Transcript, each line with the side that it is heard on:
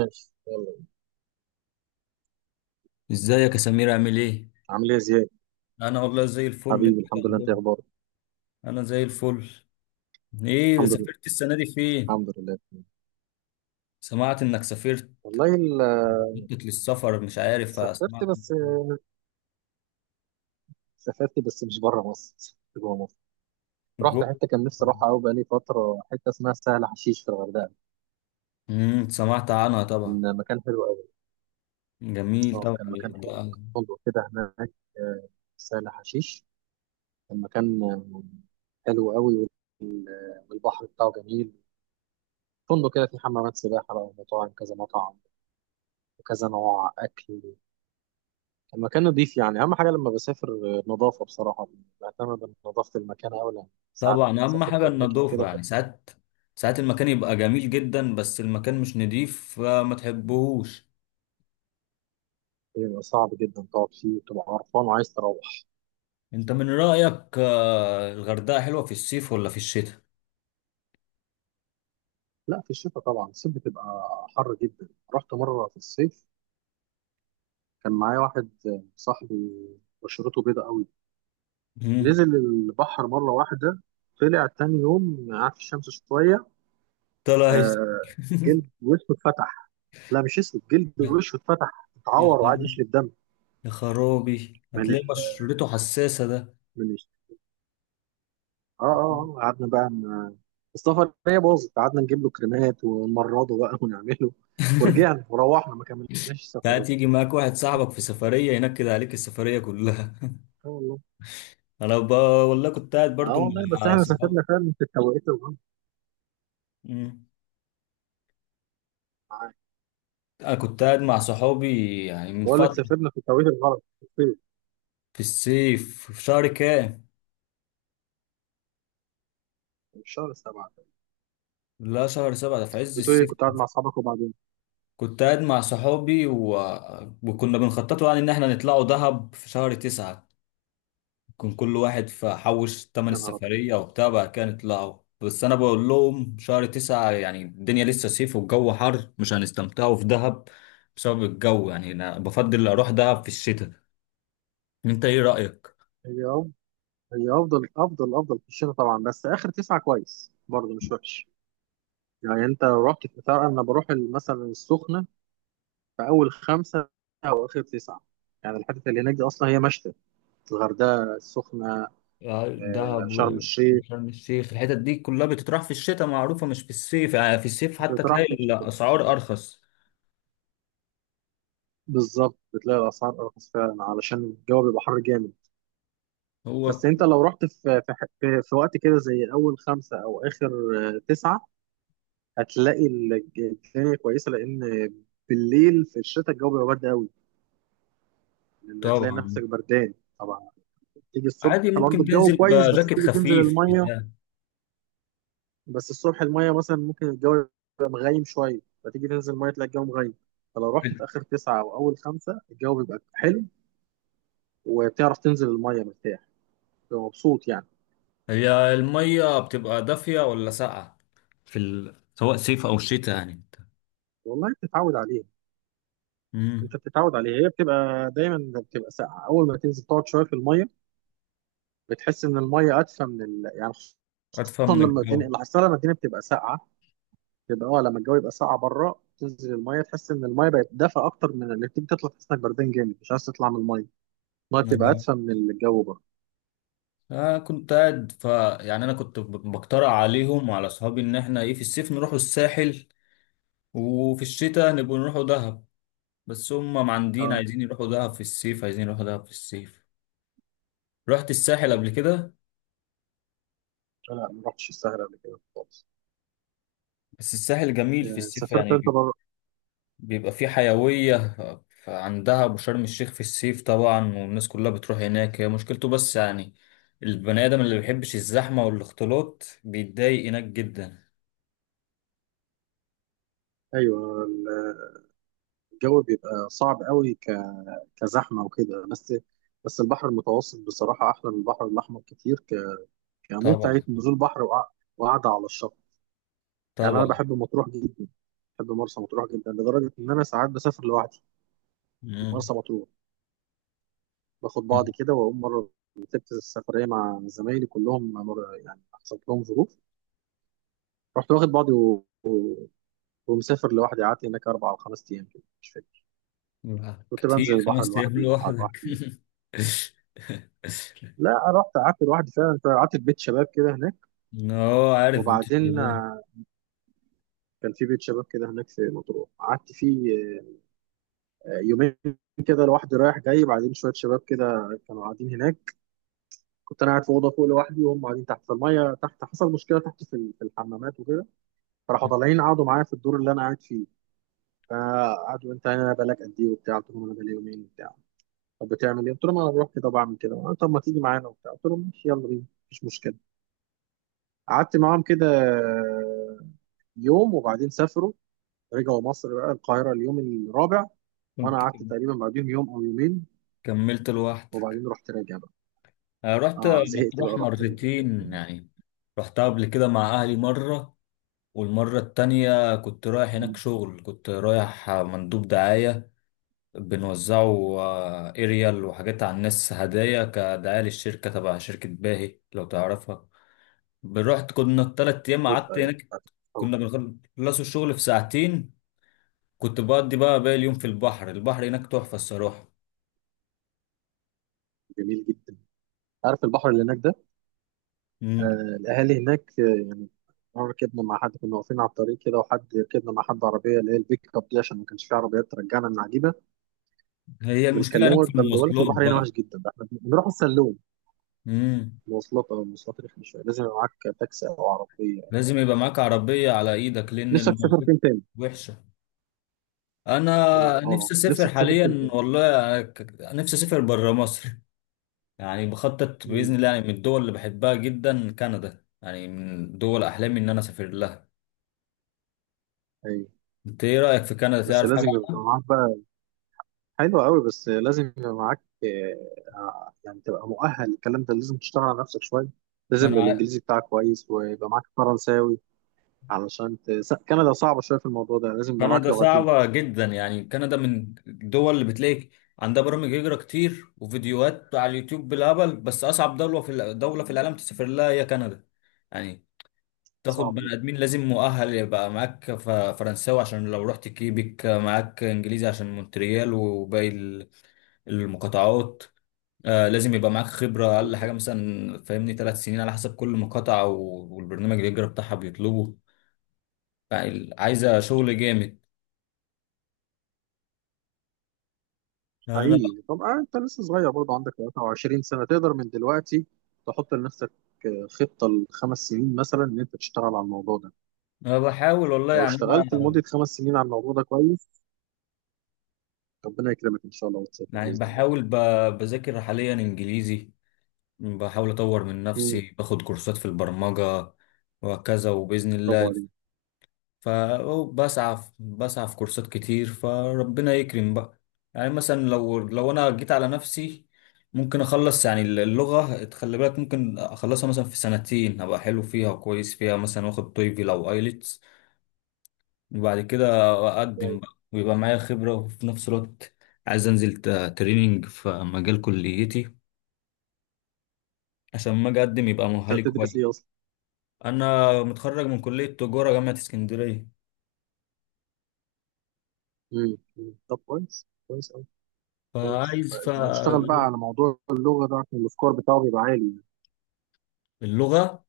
right: ماشي يلا.
left: ازيك يا سمير، عامل ايه؟
right: عامل ايه يا زياد؟
left: انا والله زي الفل. انت
right: حبيبي
left: إيه
right: الحمد لله، انت
left: الاخبار؟
right: إيه اخبارك؟
left: انا زي الفل. ايه،
right: الحمد لله.
left: سافرت السنه دي فين؟
right: الحمد لله.
left: سمعت انك سافرت.
right: والله ال-
left: بتخطط للسفر، مش عارف،
right: سافرت
left: سمعت.
right: بس. سافرت بس مش بره مصر، سافرت جوه مصر.
left: جو
right: رحت حته كان نفسي اروحها قوي بقالي فتره، حته اسمها سهل حشيش في الغردقه.
left: سمعت عنها طبعا.
right: كان مكان حلو قوي.
left: جميل
right: اه
left: طبعا
right: كان مكان حلو،
left: الغردقة.
right: كان فندق كده هناك. آه، في سهل حشيش. كان مكان حلو قوي وال- آه، والبحر بتاعه جميل. فندق كده فيه حمامات سباحه بقى ومطاعم، كذا مطعم وكذا نوع اكل. المكان نظيف، يعني اهم حاجه لما بسافر نظافه بصراحه. بهتم بنظافه المكان أوي لأن ساعات
left: طبعا اهم
right: سافرت
left: حاجه
right: اماكن
left: النظافه،
right: كده
left: يعني
right: كانت
left: ساعات، ساعات المكان يبقى جميل جدا بس المكان مش نضيف فما تحبهوش.
right: بيبقى صعب جدا تقعد فيه وتبقى قرفان وعايز تروح.
left: انت من رايك، الغردقه حلوه في الصيف ولا في الشتاء؟
right: لا، في الشتاء طبعا، الصيف بتبقى حر جدا. رحت مره في الصيف، كان معايا واحد صاحبي بشرته بيضاء قوي.
left: امم.
right: نزل البحر مره واحده، طلع تاني يوم قعد في الشمس شويه.
left: طلع
right: آه. جلد وشه اتفتح. لا مش اسود، جلد
left: يا
right: وشه اتفتح، اتعور وقعد
left: حلو.
right: يشرب دم.
left: يا خرابي،
right: من
left: هتلاقي
right: ال...
left: بشرته حساسة ده.
right: من قعدنا بقى السفر هي باظت، قعدنا نجيب له كريمات ونمرضه بقى ونعمله ورجعنا وروحنا ما كملناش السفرية.
left: ساعات يجي معاك واحد صاحبك في سفرية ينكد عليك السفرية كلها.
right: اه والله.
left: أنا ب... والله كنت قاعد
right: اه
left: برضو
right: والله بس
left: مع
right: احنا
left: صحابي.
right: سافرنا فعلا في التوقيت الغلط.
left: مم.
right: معاك.
left: أنا كنت قاعد مع صحابي يعني من
right: بقول لك
left: فترة.
right: سافرنا في التوقيت الغلط في الصيف،
left: في الصيف، في شهر كام؟
right: في الشهر 7.
left: لا، شهر 7 ده في عز
right: بتقول لي
left: الصيف.
right: كنت قاعد مع اصحابك وبعدين؟
left: كنت قاعد مع صحابي وكنا بنخططوا يعني إن إحنا نطلعوا دهب في شهر 9. كان كل واحد فحوش تمن
right: يا نهار ابيض.
left: السفرية وبتاع بقى كان يطلعوا، بس أنا بقول لهم شهر 9 يعني الدنيا لسه صيف والجو حر، مش هنستمتعوا في دهب بسبب الجو. يعني أنا بفضل أروح دهب في الشتاء. أنت إيه رأيك؟
right: هي أف- هي افضل افضل افضل في الشتاء طبعا، بس اخر تسعة كويس برضه مش وحش. يعني انت رحت في، تعرف انا بروح مثلا السخنة في اول 5 او اخر 9. يعني الحتت اللي هناك دي اصلا هي مشتى، الغردقه السخنه.
left: آه، دهب
right: شرم
left: و-
right: الشيخ.
left: وشرم الشيخ الحتت دي كلها بتتراح في الشتاء معروفة، مش في الصيف. يعني في الصيف
right: انت
left: حتى
right: بتروح
left: تلاقي
right: في الشتاء
left: الأسعار أرخص.
right: بالظبط، بتلاقي الاسعار ارخص فعلا علشان الجو بيبقى حر جامد. بس
left: هو
right: انت لو رحت في في, ح- في في وقت كده زي اول 5 او اخر 9، هتلاقي الج- الدنيا كويسه لان بالليل في الشتاء الجو بيبقى برد قوي، لان هتلاقي
left: طبعا
right: نفسك بردان. طبعا. تيجي الصبح
left: عادي
right: برضه
left: ممكن
right: الجو
left: تنزل
right: كويس، بس
left: بجاكيت
right: تيجي تنزل
left: خفيف
right: الميه.
left: بتاع.
right: بس الصبح المية مثلا ممكن الجو يبقى مغيم شوية، فتيجي تنزل المية تلاقي الجو مغيم. فلو رحت في آخر 9 أو أول 5 الجو بيبقى حلو وبتعرف تنزل المية مرتاح، بتبقى مبسوط يعني.
left: هي المية بتبقى دافية ولا ساقعة سواء صيف أو شتاء، يعني انت.
right: والله بتتعود عليها.
left: امم.
right: أنت بتتعود عليها، هي بتبقى دايما بتبقى ساقعة، أول ما تنزل تقعد شوية في المية بتحس إن المية أدفى يعني خصوصا
left: أدفى من
right: لما الدنيا
left: الجو.
right: اللي حصل لما الدنيا بتبقى ساقعة، بتبقى اه لما الجو يبقى ساقعة بره تنزل المية تحس إن المية بقت دافئة أكتر، من اللي بتيجي تطلع تحس إنك بردان جامد مش عايز تطلع من المية، المية بتبقى
left: نعم.
right: أدفى من الجو بره.
left: أنا كنت قاعد ف يعني أنا كنت بقترح عليهم وعلى أصحابي إن إحنا إيه في الصيف نروحوا الساحل، وفي الشتاء نبقوا نروحوا دهب. بس هم معندين،
right: اه.
left: عايزين يروحوا دهب في الصيف، عايزين يروحوا دهب في الصيف. رحت الساحل
right: مم.
left: قبل كده؟
right: لا ما رحتش الساحل قبل كده خالص.
left: بس الساحل جميل في الصيف
right: سافرت انت
left: يعني.
right: بره.
left: بيبقى في حيوية، عندها أبو شرم الشيخ في الصيف طبعا، والناس كلها بتروح هناك. هي مشكلته، بس يعني البني آدم اللي بيحبش الزحمة والاختلاط بيتضايق هناك جدا.
right: ايوه ال- الجو بيبقى صعب قوي كزحمه وكده. بس بس البحر المتوسط بصراحه احلى من البحر الاحمر كتير، كمتعه
left: طبعا.
right: نزول بحر وقعده على الشط. يعني انا
left: طبعا.
right: بحب مطروح جدا، بحب مرسى مطروح جدا لدرجه ان انا ساعات بسافر لوحدي
left: مم.
right: مرسى مطروح. باخد بعضي كده واقوم. مره رتبت السفريه مع زمايلي كلهم يعني حصلت لهم ظروف، رحت واخد بعضي ومسافر لوحدي. قعدت هناك 4 أو 5 أيام كده مش فاكر.
left: لا،
right: كنت بنزل
left: كتير
right: البحر
left: 5 أيام
right: لوحدي واطلع
left: لوحدك.
right: لوحدي. لا رحت قعدت لوحدي فعلا، قعدت في بيت شباب كده هناك.
left: اه، عارف بيوت
right: وبعدين
left: الشباب.
right: كان في بيت شباب كده هناك في مطروح قعدت فيه يومين كده لوحدي رايح جاي. بعدين شويه شباب كده كانوا قاعدين هناك. كنت انا قاعد في اوضه فوق لوحدي، وهم قاعدين تحت في الميه تحت، حصل مشكله تحت في الحمامات وكده. فراحوا طالعين قعدوا معايا في الدور اللي انا قاعد فيه. فقعدوا انت هنا بقالك قد ايه وبتاع؟ قلت لهم انا بقالي يومين وبتاع. طب بتعمل ايه؟ قلت لهم انا بروح كده بعمل كده. قالوا طب ما تيجي معانا وبتاع؟ قلت لهم ماشي يلا بينا مفيش مشكله. قعدت معاهم كده يوم، وبعدين سافروا رجعوا مصر بقى القاهره اليوم الرابع، وانا
left: كنت
right: قعدت تقريبا بعدهم يوم او يومين
left: كملت لوحدك؟
right: وبعدين رحت راجع بقى.
left: أنا رحت
right: اه زهقت
left: مطروح
right: بقى رحت راجع.
left: مرتين يعني. رحتها قبل كده مع أهلي مرة، والمرة التانية كنت رايح هناك
right: مم.
left: شغل، كنت رايح مندوب دعاية. بنوزعه اريال وحاجات على الناس، هدايا كدعاية للشركة، تبع شركة باهي لو تعرفها. رحت، كنا التلات أيام
right: عارف،
left: قعدت
right: أيوة،
left: هناك.
right: عارف. أوه.
left: كنا بنخلصوا الشغل في ساعتين. كنت بقضي بقى باقي اليوم في البحر. البحر هناك تحفة الصراحة.
right: جميل جدا. عارف البحر اللي هناك ده؟
left: مم.
right: آه الاهالي هناك، آه يعني مرة ركبنا مع حد، كنا واقفين على الطريق كده، وحد ركبنا مع حد عربيه اللي هي البيك اب دي، عشان ما كانش في عربيات ترجعنا من عجيبه.
left: هي المشكلة هناك
right: بنكلمه
left: في
right: ده بيقول لك
left: المواصلات
right: البحر هنا
left: بقى.
right: وحش جدا، ده احنا بنروح السلوم.
left: مم.
right: مواصلات او مواصلات رخمه شويه، لازم يبقى معاك تاكسي او عربيه يعني.
left: لازم يبقى معاك عربية على إيدك، لأن
right: نفسك تسافر
left: المواصلات
right: فين تاني؟
left: وحشة. انا
right: اه
left: نفسي اسافر
right: نفسك تسافر فين
left: حاليا
right: تاني؟
left: والله، نفسي اسافر بره مصر. يعني بخطط
right: امم.
left: باذن الله. يعني من الدول اللي بحبها جدا كندا، يعني من دول احلامي ان انا اسافر لها.
right: ايوه.
left: انت ايه رايك في كندا،
right: بس
left: تعرف حاجه
right: لازم يبقى
left: عنها؟
right: معاك بقى. حلو قوي بس لازم يبقى معاك يعني تبقى مؤهل، الكلام ده لازم تشتغل على نفسك شويه،
left: ما انا
right: لازم
left: عا-
right: الانجليزي بتاعك كويس ويبقى معاك فرنساوي علشان كندا صعبه شويه في الموضوع ده، لازم يبقى معاك
left: كندا
right: لغتين.
left: صعبه جدا. يعني كندا من الدول اللي بتلاقي عندها برامج هجره كتير وفيديوهات على اليوتيوب بالهبل، بس اصعب دوله دوله في العالم تسافر لها هي كندا. يعني تاخد
right: صعبه
left: بني ادمين، لازم مؤهل يبقى معاك فرنساوي، عشان لو رحت كيبك معاك انجليزي، عشان مونتريال وباقي المقاطعات. آه، لازم يبقى معاك خبرة اقل
right: جدا
left: حاجة مثلا، فاهمني 3 سنين على حسب كل مقاطعة والبرنامج الهجرة بتاعها بيطلبه. يعني عايزة شغل جامد. يعني انا
right: حقيقي. طب انت لسه صغير برضه، عندك 23 سنة تقدر من دلوقتي تحط لنفسك خطة لخمس سنين مثلا ان انت تشتغل على الموضوع ده.
left: انا بحاول والله.
right: لو
left: يعني
right: اشتغلت
left: انا
right: لمدة 5 سنين على الموضوع ده كويس، ربنا يكرمك ان شاء الله وتسافر
left: يعني
right: بإذن الله.
left: بحاول بذاكر حاليا انجليزي. بحاول اطور من
right: مم.
left: نفسي، باخد كورسات في البرمجة وهكذا، وبإذن
right: برافو
left: الله.
right: عليك.
left: فبسعى بسعى في كورسات كتير، فربنا يكرم بقى. يعني مثلا لو انا جيت على نفسي ممكن اخلص. يعني اللغة، تخلي بالك ممكن اخلصها مثلا في سنتين، ابقى حلو فيها وكويس فيها، مثلا واخد تويفل او ايلتس. وبعد كده اقدم
right: طيب.
left: بقى ويبقى معايا خبرة، وفي نفس الوقت عايز انزل تريننج في مجال كليتي عشان ما اجي اقدم يبقى
right: انت
left: مؤهلي كويس.
right: هتدرس ايه اصلا؟
left: انا متخرج من كلية تجارة جامعة اسكندرية.
right: مم. مم. طب كويس، كويس قوي. كويس،
left: فعايز ف
right: اشتغل بقى على موضوع اللغة ده عشان السكور بتاعه بيبقى عالي.
left: اللغة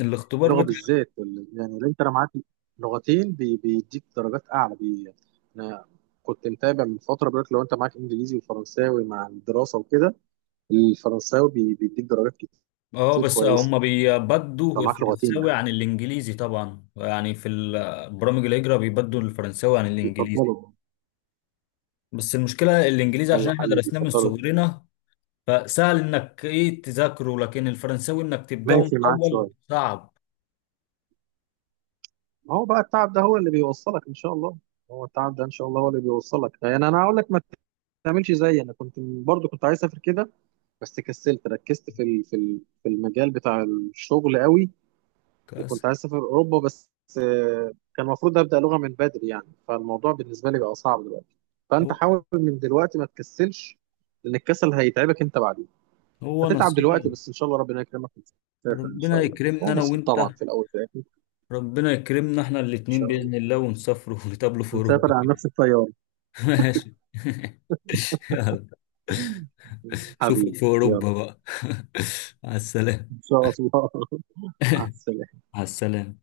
left: الاختبار
right: اللغه
left: بتاع.
right: بالذات يعني اللي انت لو معاك لغتين بيديك درجات اعلى انا كنت متابع من فتره بيقول لك لو انت معاك انجليزي وفرنساوي مع الدراسه وكده الفرنساوي بيديك درجات
left: اه،
right: كتير
left: بس
right: كويسه.
left: هم
right: لو
left: بيبدوا
right: معاك لغتين
left: الفرنساوي
right: يعني
left: عن الانجليزي طبعا. يعني برامج الهجرة بيبدوا الفرنساوي عن الانجليزي.
right: بيفضلوا.
left: بس المشكلة الانجليزي عشان
right: ايوه
left: احنا
right: حقيقي
left: درسناه من
right: بيفضلوا.
left: صغرنا، فسهل انك ايه تذاكره. لكن الفرنساوي انك تبدأه من
right: ماشي معاك
left: الاول
right: شويه.
left: صعب.
right: ما هو بقى التعب ده هو اللي بيوصلك ان شاء الله. هو التعب ده ان شاء الله هو اللي بيوصلك. يعني انا هقول لك ما تعملش زيي، انا كنت برضو كنت عايز اسافر كده بس كسلت، ركزت في المجال بتاع الشغل قوي،
left: كاس
right: وكنت عايز اسافر اوروبا بس كان المفروض ابدا لغه من بدري يعني، فالموضوع بالنسبه لي بقى صعب دلوقتي. فانت
left: هو
right: حاول من دلوقتي ما تكسلش لان الكسل هيتعبك انت بعدين.
left: هو
right: هتتعب دلوقتي
left: نصيب.
right: بس ان شاء الله ربنا يكرمك وتسافر ان
left: ربنا
right: شاء الله،
left: يكرمنا
right: هو
left: انا
right: نصيب
left: وانت.
right: طبعا في الاول في الاخر ان
left: ربنا يكرمنا احنا الاتنين
right: شاء الله.
left: بإذن الله، ونسافروا ونتقابلوا في
right: نسافر
left: اوروبا.
right: على نفس الطياره.
left: ماشي. يلا، شوفك
right: حبيبي
left: في
right: يلا،
left: اوروبا بقى. على السلامه.
right: ان شاء الله مع السلامه.
left: على السلامه.